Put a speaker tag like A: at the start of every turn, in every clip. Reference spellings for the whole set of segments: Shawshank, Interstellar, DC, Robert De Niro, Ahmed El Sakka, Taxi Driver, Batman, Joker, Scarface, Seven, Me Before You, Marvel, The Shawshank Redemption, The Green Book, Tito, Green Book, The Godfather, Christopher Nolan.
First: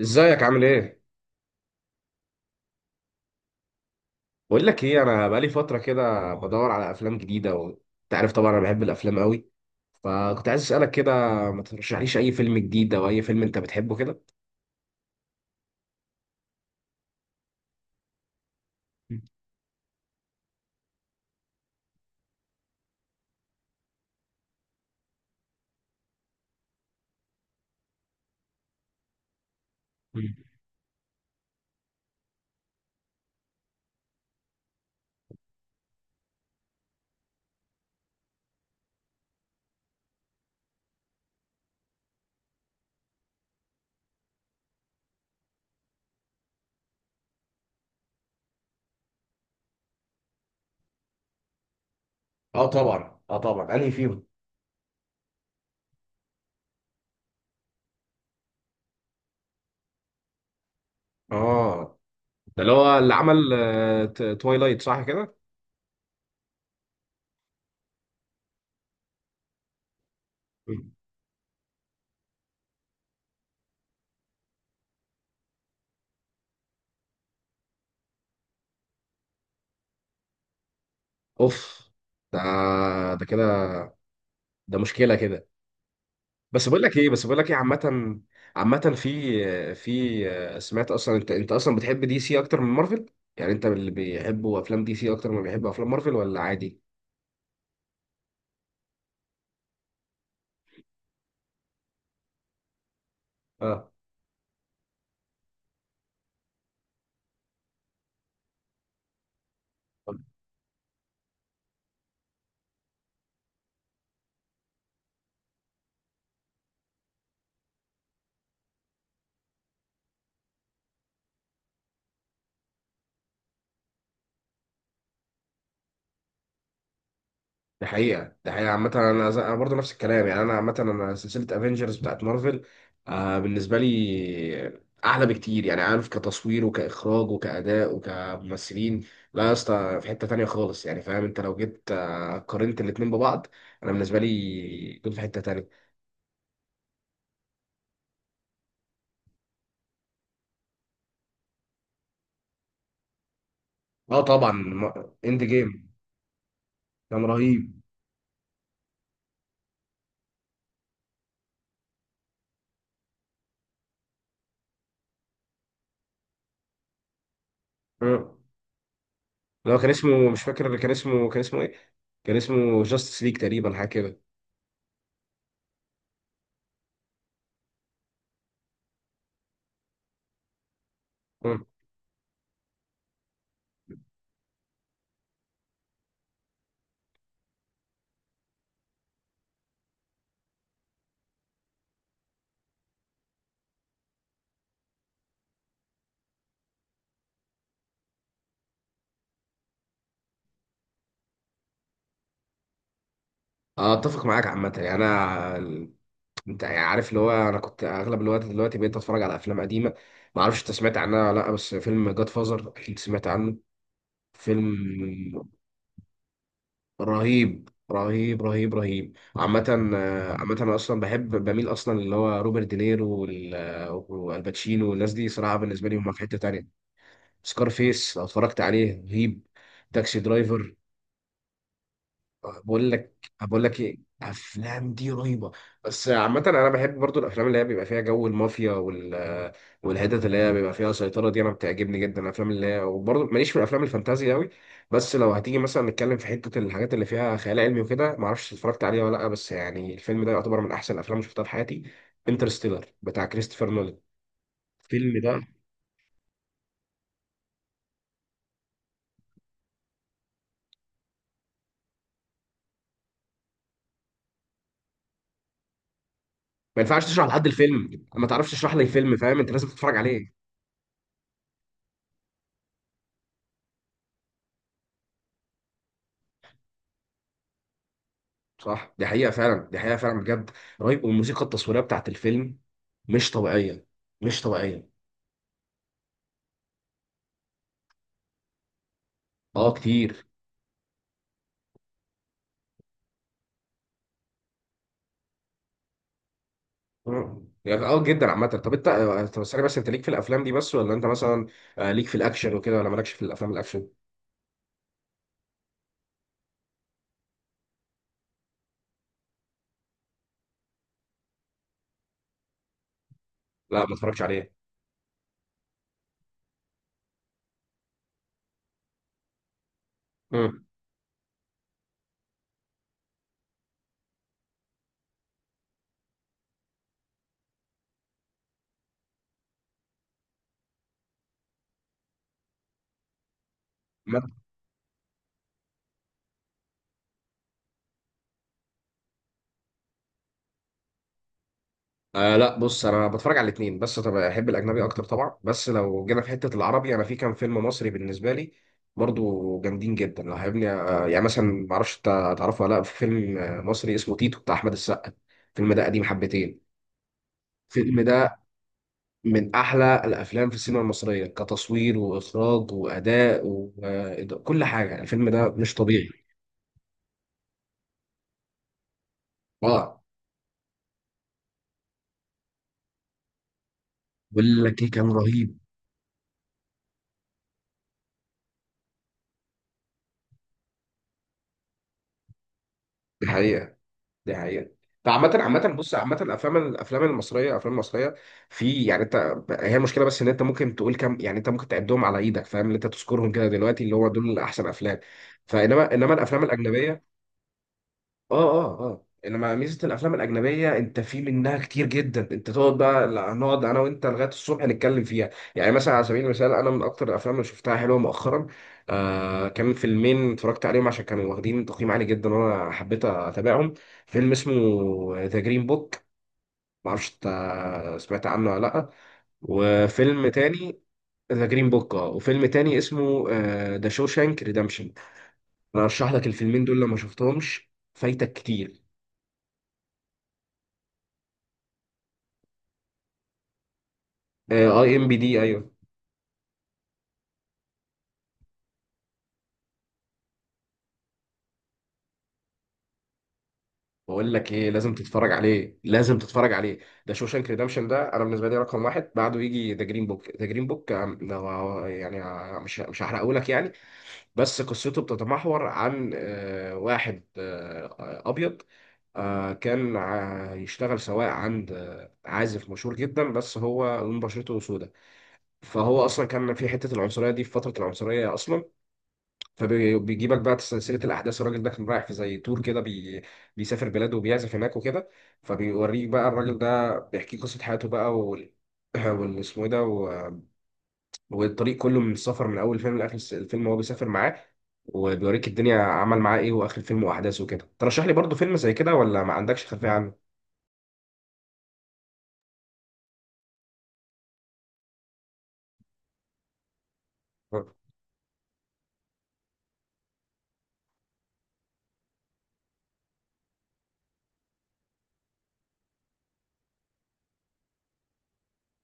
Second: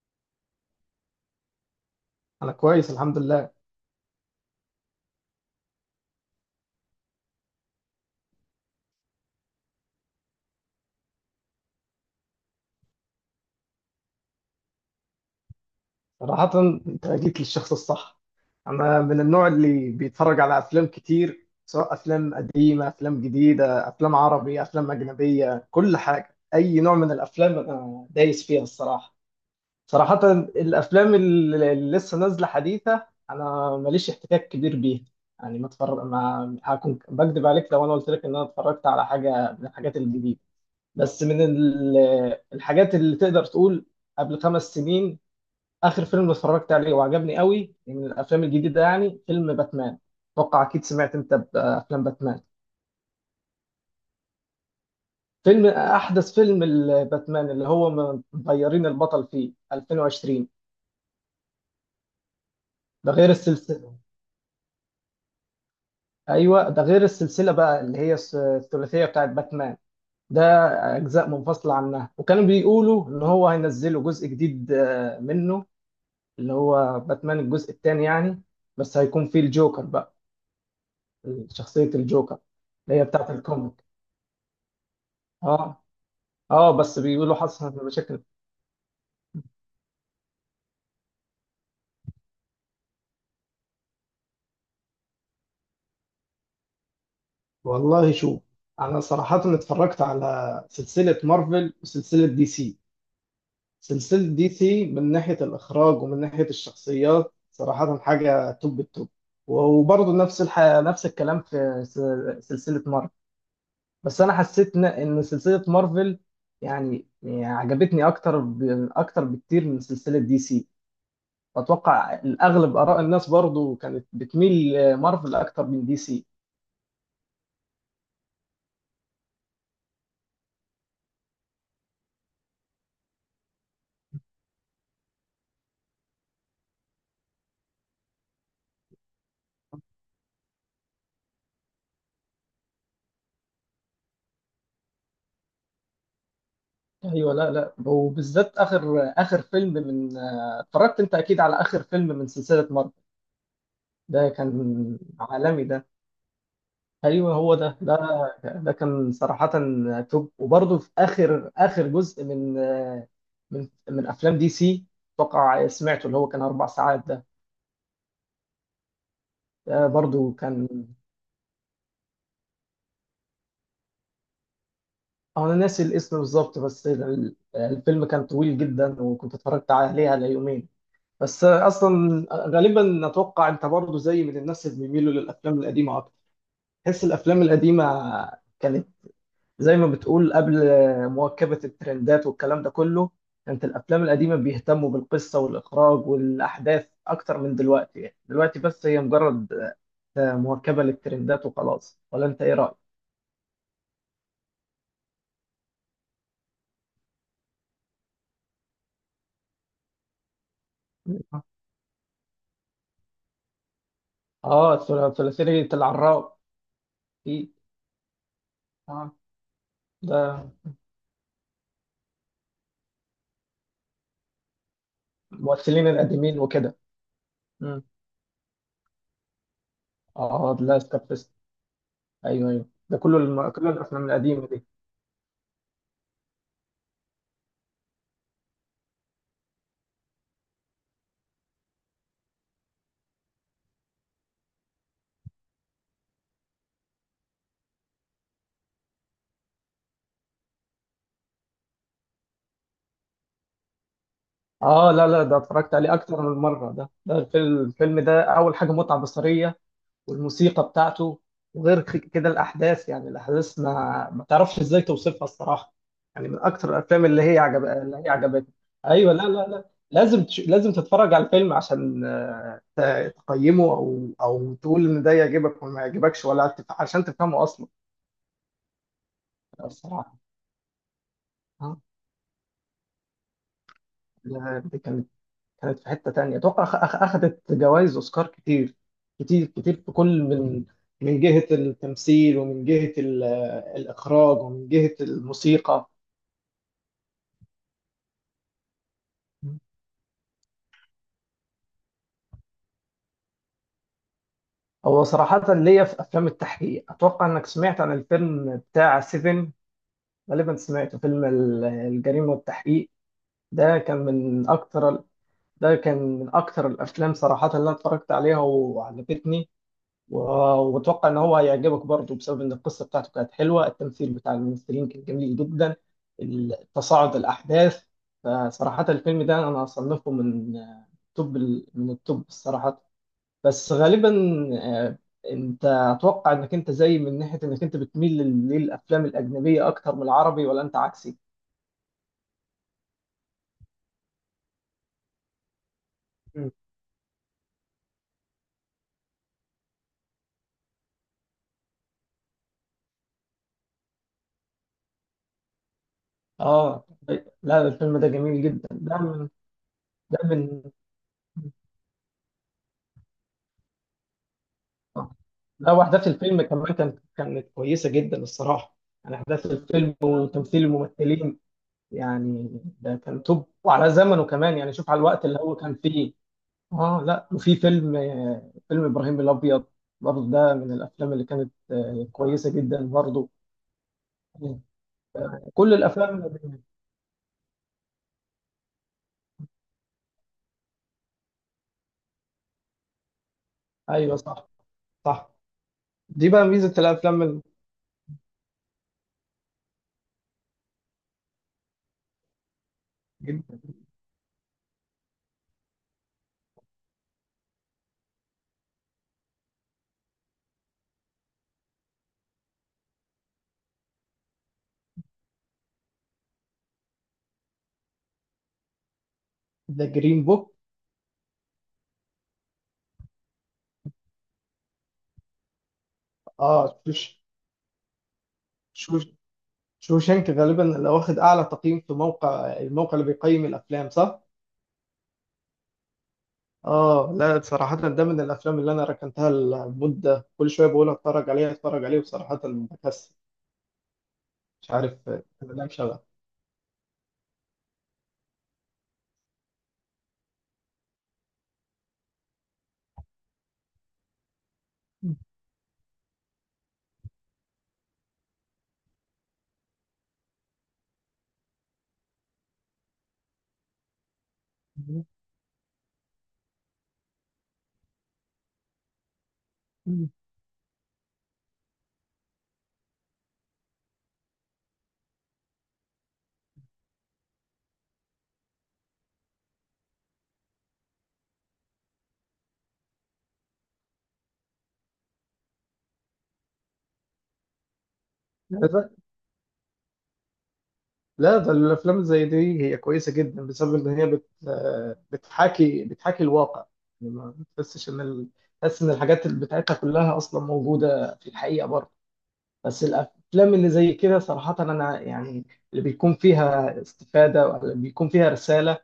A: ازيك عامل ايه؟
B: أنا كويس الحمد لله.
A: بقول لك ايه، انا بقالي فترة كده بدور على افلام جديدة، وانت عارف طبعا انا بحب الافلام قوي، فكنت عايز اسالك كده، ما ترشحليش اي فيلم جديد او اي فيلم انت بتحبه كده؟
B: صراحة أنت جيت للشخص الصح. أنا من النوع اللي بيتفرج على أفلام كتير، سواء أفلام قديمة، أفلام جديدة، أفلام عربي، أفلام أجنبية، كل حاجة، أي نوع من الأفلام أنا دايس فيها الصراحة. صراحة
A: مم.
B: الأفلام اللي لسه نازلة حديثة أنا ماليش احتكاك كبير بيها. يعني ما اتفرج، ما هكون بكذب عليك لو أنا قلت لك إن أنا اتفرجت على حاجة من الحاجات الجديدة. بس من ال- الحاجات اللي تقدر تقول، قبل 5 سنين اخر فيلم اتفرجت عليه وعجبني قوي من الافلام الجديده يعني فيلم باتمان. اتوقع اكيد سمعت انت بافلام باتمان.
A: اه طبعا، اه طبعا، انهي فيهم؟
B: فيلم احدث فيلم الباتمان اللي هو مغيرين البطل فيه 2020.
A: اه، ده اللي هو
B: ده
A: اللي
B: غير
A: عمل
B: السلسله.
A: توايلايت، صح كده؟
B: ايوه ده غير السلسله بقى اللي هي الثلاثيه بتاعت باتمان. ده
A: مم.
B: اجزاء منفصله عنها، وكانوا بيقولوا ان هو هينزلوا جزء جديد منه، اللي هو باتمان الجزء الثاني يعني. بس هيكون فيه الجوكر بقى،
A: اوف.
B: شخصيه
A: ده
B: الجوكر اللي هي
A: ده
B: بتاعت الكوميك.
A: كده، ده مشكلة كده.
B: اه.
A: بس
B: اه
A: بقول لك
B: بس
A: ايه بس
B: بيقولوا
A: بقول لك ايه
B: حصلت
A: عامة،
B: مشاكل.
A: عامة، في سمعت اصلا، انت اصلا بتحب دي سي اكتر من مارفل؟ يعني انت اللي بيحبوا افلام دي سي اكتر ما بيحبوا افلام مارفل ولا عادي؟
B: والله شوف، انا صراحة اتفرجت على سلسلة مارفل وسلسلة دي سي.
A: اه.
B: سلسلة دي سي من ناحية الاخراج ومن ناحية الشخصيات صراحة حاجة توب التوب. وبرضه نفس الكلام في سلسلة مارفل. بس انا حسيت إن سلسلة مارفل، يعني عجبتني اكتر بكتير من سلسلة دي سي. واتوقع الاغلب اراء الناس برضه كانت بتميل مارفل اكتر من دي سي.
A: ده حقيقة عامة، أنا برضه نفس الكلام، يعني أنا عامة أنا سلسلة أفينجرز بتاعت مارفل، بالنسبة لي أحلى بكتير، يعني عارف، كتصوير وكإخراج وكأداء وكممثلين، لا يا اسطى، في حتة تانية خالص، يعني فاهم، أنت لو جيت قارنت الاتنين ببعض، أنا بالنسبة لي دول في حتة تانية.
B: ايوه، لا وبالذات اخر فيلم من اتفرجت انت اكيد على اخر فيلم من سلسله مارفل.
A: اه
B: ده
A: طبعا،
B: كان
A: اند
B: عالمي ده.
A: جيم. كان
B: ايوه هو ده
A: رهيب.
B: ده كان صراحه توب. وبرضه في اخر جزء من من افلام دي سي، اتوقع سمعته اللي هو كان 4 ساعات ده.
A: آه. لو
B: ده
A: كان اسمه
B: برضه
A: مش فاكر،
B: كان،
A: اللي كان اسمه ايه؟ كان اسمه جاستس ليج تقريبا، حاجه كده.
B: انا ناسي الاسم بالظبط. الفيلم كان طويل جدا، وكنت اتفرجت عليه على يومين. بس
A: آه.
B: اصلا غالبا اتوقع انت برضه زي من الناس اللي بيميلوا للافلام القديمه اكتر. تحس الافلام القديمه كانت زي ما بتقول قبل مواكبه الترندات والكلام ده كله. كانت الافلام القديمه بيهتموا بالقصه والاخراج والاحداث اكتر من دلوقتي، يعني دلوقتي بس هي مجرد مواكبه للترندات وخلاص، ولا انت ايه رايك؟
A: اتفق معاك عامه، يعني انا انت يعني عارف اللي هو انا كنت اغلب الوقت، دلوقتي بقيت اتفرج على افلام قديمه، ما اعرفش انت سمعت عنها ولا لا، بس فيلم جاد فازر اكيد سمعت عنه. فيلم
B: اه، ثلاثيه العراب. في،
A: رهيب رهيب رهيب
B: اه،
A: رهيب، عامة
B: ده
A: عامة أنا أصلا بحب بميل أصلا اللي هو روبرت دينيرو والباتشينو والناس دي، صراحة
B: الممثلين
A: بالنسبة لي هم في حتة
B: القديمين
A: تانية.
B: وكده. مم.
A: سكارفيس لو اتفرجت عليه رهيب. تاكسي
B: اه
A: درايفر.
B: لا. ايوه ايوه
A: بقول
B: ده
A: لك
B: كله
A: بقول
B: كل
A: لك ايه،
B: الافلام القديمه دي.
A: الافلام دي رهيبه. بس عامه انا بحب برضو الافلام اللي هي بيبقى فيها جو المافيا، والحتت اللي هي بيبقى فيها سيطره دي انا بتعجبني جدا، الافلام اللي هي وبرضو ماليش في الافلام الفانتازي قوي. بس لو هتيجي مثلا نتكلم في حته الحاجات اللي فيها خيال علمي وكده، ما اعرفش اتفرجت عليها ولا لا، بس يعني الفيلم ده يعتبر من احسن الافلام اللي شفتها في حياتي، انترستيلر بتاع كريستوفر نولان.
B: اه لا
A: الفيلم
B: لا ده
A: ده
B: اتفرجت عليه اكتر من مره. ده الفيلم، الفيلم ده اول حاجه متعه بصريه، والموسيقى بتاعته، وغير كده الاحداث، يعني الاحداث ما تعرفش ازاي توصفها الصراحه. يعني من اكتر
A: ما ينفعش
B: الافلام اللي
A: تشرح
B: هي
A: لحد
B: عجب اللي
A: الفيلم،
B: هي
A: ما تعرفش
B: عجبتني.
A: تشرح لي
B: ايوه
A: الفيلم،
B: لا
A: فاهم،
B: لا
A: انت
B: لا
A: لازم تتفرج عليه.
B: لازم تتفرج على الفيلم عشان تقيمه او تقول ان ده يعجبك وما يعجبكش، عشان تفهمه اصلا.
A: صح، دي حقيقة فعلا، دي حقيقة
B: الصراحه،
A: فعلا، بجد رهيب، والموسيقى
B: آه،
A: التصويرية بتاعت الفيلم مش طبيعية، مش
B: لا، دي
A: طبيعية.
B: كانت، كانت في حتة تانية. اتوقع اخدت جوائز اوسكار كتير، كتير
A: اه
B: كتير، في كل
A: كتير.
B: من، من جهة التمثيل ومن جهة الاخراج ومن جهة الموسيقى.
A: مم. يعني اه جدا عامة، طب ثانية، بس انت ليك في الافلام دي بس ولا انت مثلا ليك في الاكشن وكده، ولا مالكش في الافلام الاكشن؟
B: هو صراحة ليا في افلام التحقيق، اتوقع انك سمعت عن الفيلم بتاع سيفن، غالبا سمعته، فيلم الجريمة والتحقيق. ده
A: لا ما
B: كان
A: اتفرجتش عليها.
B: من اكتر ده كان من اكتر الافلام صراحة اللي انا اتفرجت عليها وعجبتني، و-
A: مم.
B: واتوقع ان هو هيعجبك برضه بسبب ان القصه بتاعته كانت حلوه، التمثيل بتاع الممثلين كان جميل جدا، تصاعد الاحداث. فصراحه الفيلم ده انا اصنفه من، آه، توب، من التوب الصراحه. بس غالبا، آه، انت اتوقع انك انت زي من ناحيه انك انت بتميل للافلام الاجنبيه اكتر من العربي، ولا انت عكسي؟
A: لا بص، انا بتفرج على الاثنين، بس طبعا احب الاجنبي اكتر طبعا، بس لو جينا في
B: مم.
A: حته العربي انا في كام فيلم مصري بالنسبه لي برضو جامدين جدا، لو هيبني يعني مثلا، ما اعرفش انت تعرفه ولا لا، في فيلم مصري اسمه تيتو بتاع احمد السقا، الفيلم ده قديم حبتين.
B: اه لا، الفيلم
A: الفيلم
B: ده
A: ده
B: جميل جدا، ده من،
A: من احلى
B: ده
A: الافلام في
B: من
A: السينما المصريه، كتصوير واخراج واداء وكل حاجه، الفيلم ده
B: لا،
A: مش طبيعي.
B: واحداث الفيلم كمان كانت، كانت كويسه جدا الصراحه. يعني احداث الفيلم
A: اه
B: وتمثيل الممثلين يعني ده كان توب، وعلى زمنه كمان،
A: بقول
B: يعني
A: لك ايه،
B: شوف على
A: كان
B: الوقت اللي هو
A: رهيب.
B: كان فيه. اه لا، وفي فيلم، آه، فيلم ابراهيم الابيض، برضه ده من الافلام اللي كانت، آه، كويسه جدا برضه.
A: الحقيقه، دي حقيقة، ده عامة
B: كل
A: بص،
B: الافلام
A: عامة الأفلام
B: الأجنبية.
A: الأفلام المصرية، الأفلام المصرية، في يعني أنت، هي المشكلة بس إن أنت ممكن تقول كم، يعني أنت ممكن تعدهم على إيدك، فاهم، اللي أنت تذكرهم كده دلوقتي اللي هو
B: ايوه
A: دول
B: صح.
A: أحسن أفلام،
B: صح،
A: إنما
B: دي
A: الأفلام
B: بقى ميزه
A: الأجنبية،
B: الافلام
A: اه اه اه، انما ميزه الافلام الاجنبيه انت في منها كتير جدا، انت تقعد بقى، لا،
B: جدا.
A: نقعد انا وانت لغايه الصبح نتكلم فيها. يعني مثلا على سبيل المثال، انا من اكتر الافلام اللي شفتها حلوه مؤخرا، كان فيلمين اتفرجت عليهم عشان كانوا واخدين تقييم عالي جدا وانا حبيت اتابعهم، فيلم اسمه ذا جرين بوك، معرفش انت سمعت عنه ولا لا،
B: ذا جرين
A: وفيلم
B: بوك.
A: تاني، ذا جرين بوك، اه، وفيلم تاني اسمه ذا شوشانك ريدمشن، انا ارشح لك الفيلمين دول،
B: اه
A: لما
B: شوف،
A: شفتهمش فايتك كتير.
B: شوف، شوشانك غالبا اللي واخد اعلى تقييم في موقع، الموقع اللي بيقيم الافلام، صح؟
A: اي ام بي دي، ايوه.
B: اه لا، صراحة ده من الافلام اللي انا ركنتها لمدة، كل شوية بقول اتفرج عليه، اتفرج عليه، وصراحة بكسل.
A: بقول لك ايه،
B: مش
A: لازم
B: عارف، آه،
A: تتفرج
B: ده
A: عليه،
B: مشغل.
A: لازم تتفرج عليه، ده شوشانك ريدمشن ده انا بالنسبه لي رقم واحد، بعده يجي ذا جرين بوك، ذا جرين بوك يعني مش هحرقه لك يعني، بس قصته بتتمحور عن واحد ابيض، كان يشتغل سواق عند عازف مشهور جدا، بس هو لون بشرته سوداء، فهو اصلا كان في حته العنصريه دي، في فتره العنصريه اصلا، فبيجيبك بقى سلسله الاحداث، الراجل ده كان رايح في زي تور كده، بيسافر بلاده وبيعزف هناك وكده، فبيوريك بقى الراجل ده بيحكي قصه حياته بقى، اسمه ايه ده والطريق كله من السفر، من اول فيلم لاخر الفيلم وهو بيسافر معاه، وبيوريك الدنيا عمل معاه ايه، واخر الفيلم واحداثه كده، ترشح لي برضه فيلم
B: لا
A: زي
B: ده،
A: كده ولا ما عندكش خلفيه عنه؟
B: لا، ده الافلام زي دي هي كويسة جدا بسبب ان هي بت آه، بتحاكي، بتحاكي الواقع. يعني ما بتحسش ان تحس ان الحاجات بتاعتها كلها اصلا موجودة في الحقيقة برضه. بس الافلام اللي زي كده صراحه انا يعني، اللي بيكون فيها استفاده ولا بيكون فيها رساله،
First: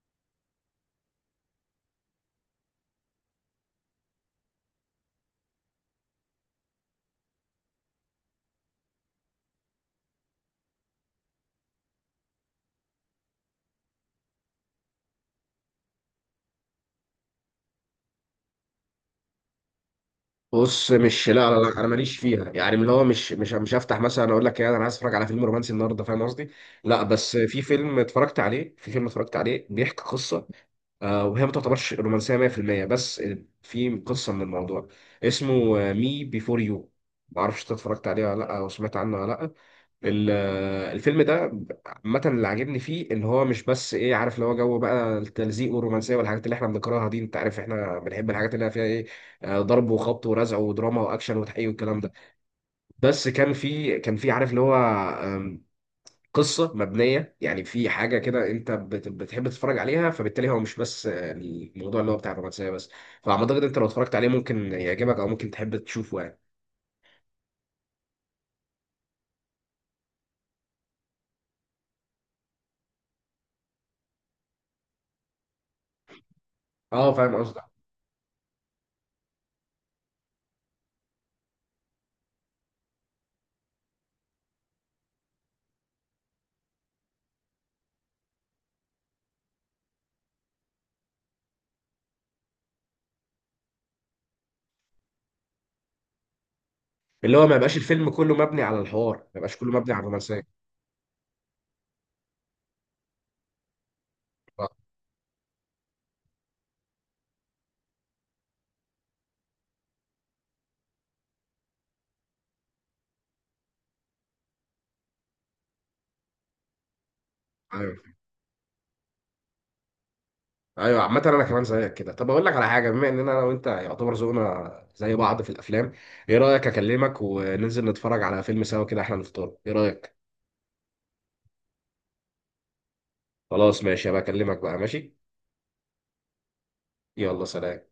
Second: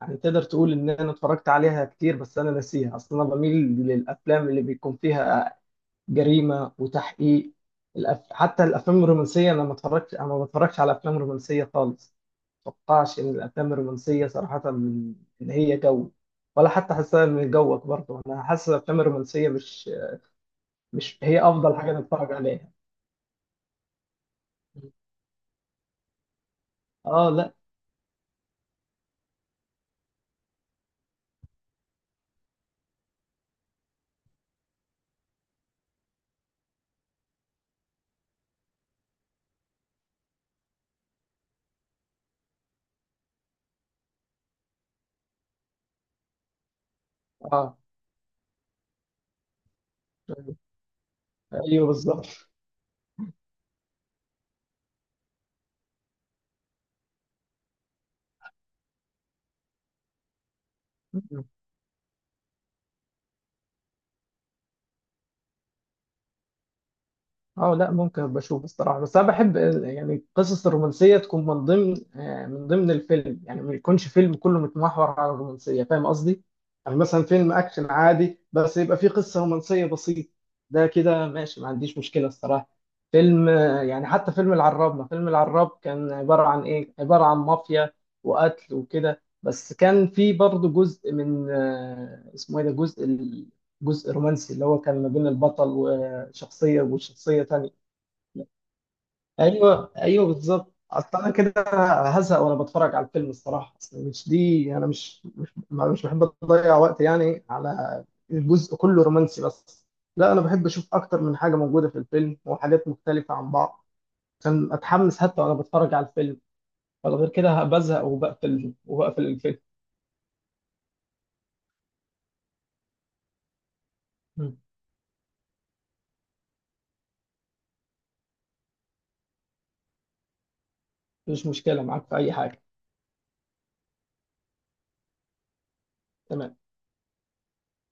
B: يعني تقدر تقول ان انا اتفرجت عليها كتير بس انا ناسيها اصلا. انا بميل للافلام اللي بيكون فيها جريمه وتحقيق. حتى الافلام الرومانسيه انا ما اتفرجتش، انا ما بتفرجش على افلام رومانسيه خالص. ما اتوقعش ان الافلام الرومانسيه صراحه ان هي جو، ولا حتى حاسسها من جوك برضه. انا حاسس الافلام الرومانسيه مش،
A: بص،
B: مش
A: مش لا
B: هي
A: لا
B: افضل
A: لا، انا
B: حاجه
A: ماليش
B: نتفرج
A: فيها،
B: عليها.
A: يعني اللي هو مش هفتح مثلا اقول لك ايه انا عايز اتفرج على فيلم رومانسي النهارده، فاهم قصدي. لا
B: اه
A: بس
B: لا.
A: في فيلم اتفرجت عليه بيحكي قصه، وهي ما تعتبرش رومانسيه 100% بس، في قصه من الموضوع، اسمه مي بيفور يو، ما اعرفش انت اتفرجت عليه ولا لا او سمعت عنه ولا لا، ال- الفيلم ده عامة اللي عاجبني فيه ان هو مش بس ايه، عارف اللي هو جو بقى التلزيق والرومانسية والحاجات اللي احنا بنكرهها دي، انت عارف
B: اه
A: احنا بنحب الحاجات اللي فيها ايه، ضرب وخبط ورزع ودراما واكشن وتحقيق
B: ايوه
A: والكلام ده،
B: بالظبط.
A: بس كان في عارف اللي هو آم، قصة مبنية، يعني في حاجة كده انت بتحب تتفرج عليها، فبالتالي هو مش بس
B: مم.
A: الموضوع اللي هو بتاع الرومانسية بس، فاعتقد انت لو اتفرجت عليه ممكن يعجبك او ممكن تحب تشوفه يعني.
B: اه لا ممكن ابقى اشوف الصراحه، بس انا بحب يعني القصص الرومانسيه تكون من ضمن، آه، من ضمن الفيلم، يعني ما يكونش فيلم كله متمحور على الرومانسيه، فاهم قصدي؟ يعني
A: اه
B: مثلا
A: فاهم
B: فيلم
A: قصدك،
B: اكشن عادي بس يبقى فيه قصه رومانسيه بسيطه، ده كده ماشي، ما عنديش مشكله الصراحه. فيلم، آه، يعني حتى فيلم العراب، ما فيلم العراب كان عباره عن ايه؟ عباره عن مافيا وقتل وكده، بس كان فيه برضه جزء من، آه، اسمه ايه ده، جزء جزء رومانسي اللي هو كان ما بين البطل، شخصيه
A: اللي
B: وشخصيه
A: هو ما
B: تانية.
A: يبقاش الفيلم كله مبني على الحوار، ما يبقاش كله مبني
B: ايوه
A: على
B: ايوه
A: الرومانسية.
B: بالظبط، اصل انا كده هزهق وانا بتفرج على الفيلم الصراحه. اصل مش دي، انا مش بحب اضيع وقت يعني على الجزء كله رومانسي بس. لا انا بحب اشوف اكتر من حاجه موجوده في الفيلم، وحاجات مختلفه عن بعض، عشان اتحمس حتى وانا بتفرج على الفيلم، ولا غير كده
A: ايوه
B: بزهق وبقفل الفيلم.
A: ايوه، عامة انا كمان زيك كده، طب اقول لك على حاجة، بما اننا انا وانت يعتبر
B: مم.
A: ذوقنا زي بعض في الافلام، ايه رأيك اكلمك وننزل نتفرج على فيلم سوا كده احنا نفطر، ايه رأيك؟
B: مش مشكله معاك في اي حاجه.
A: خلاص ماشي، هبقى اكلمك بقى، ماشي.
B: تمام.
A: يلا سلام.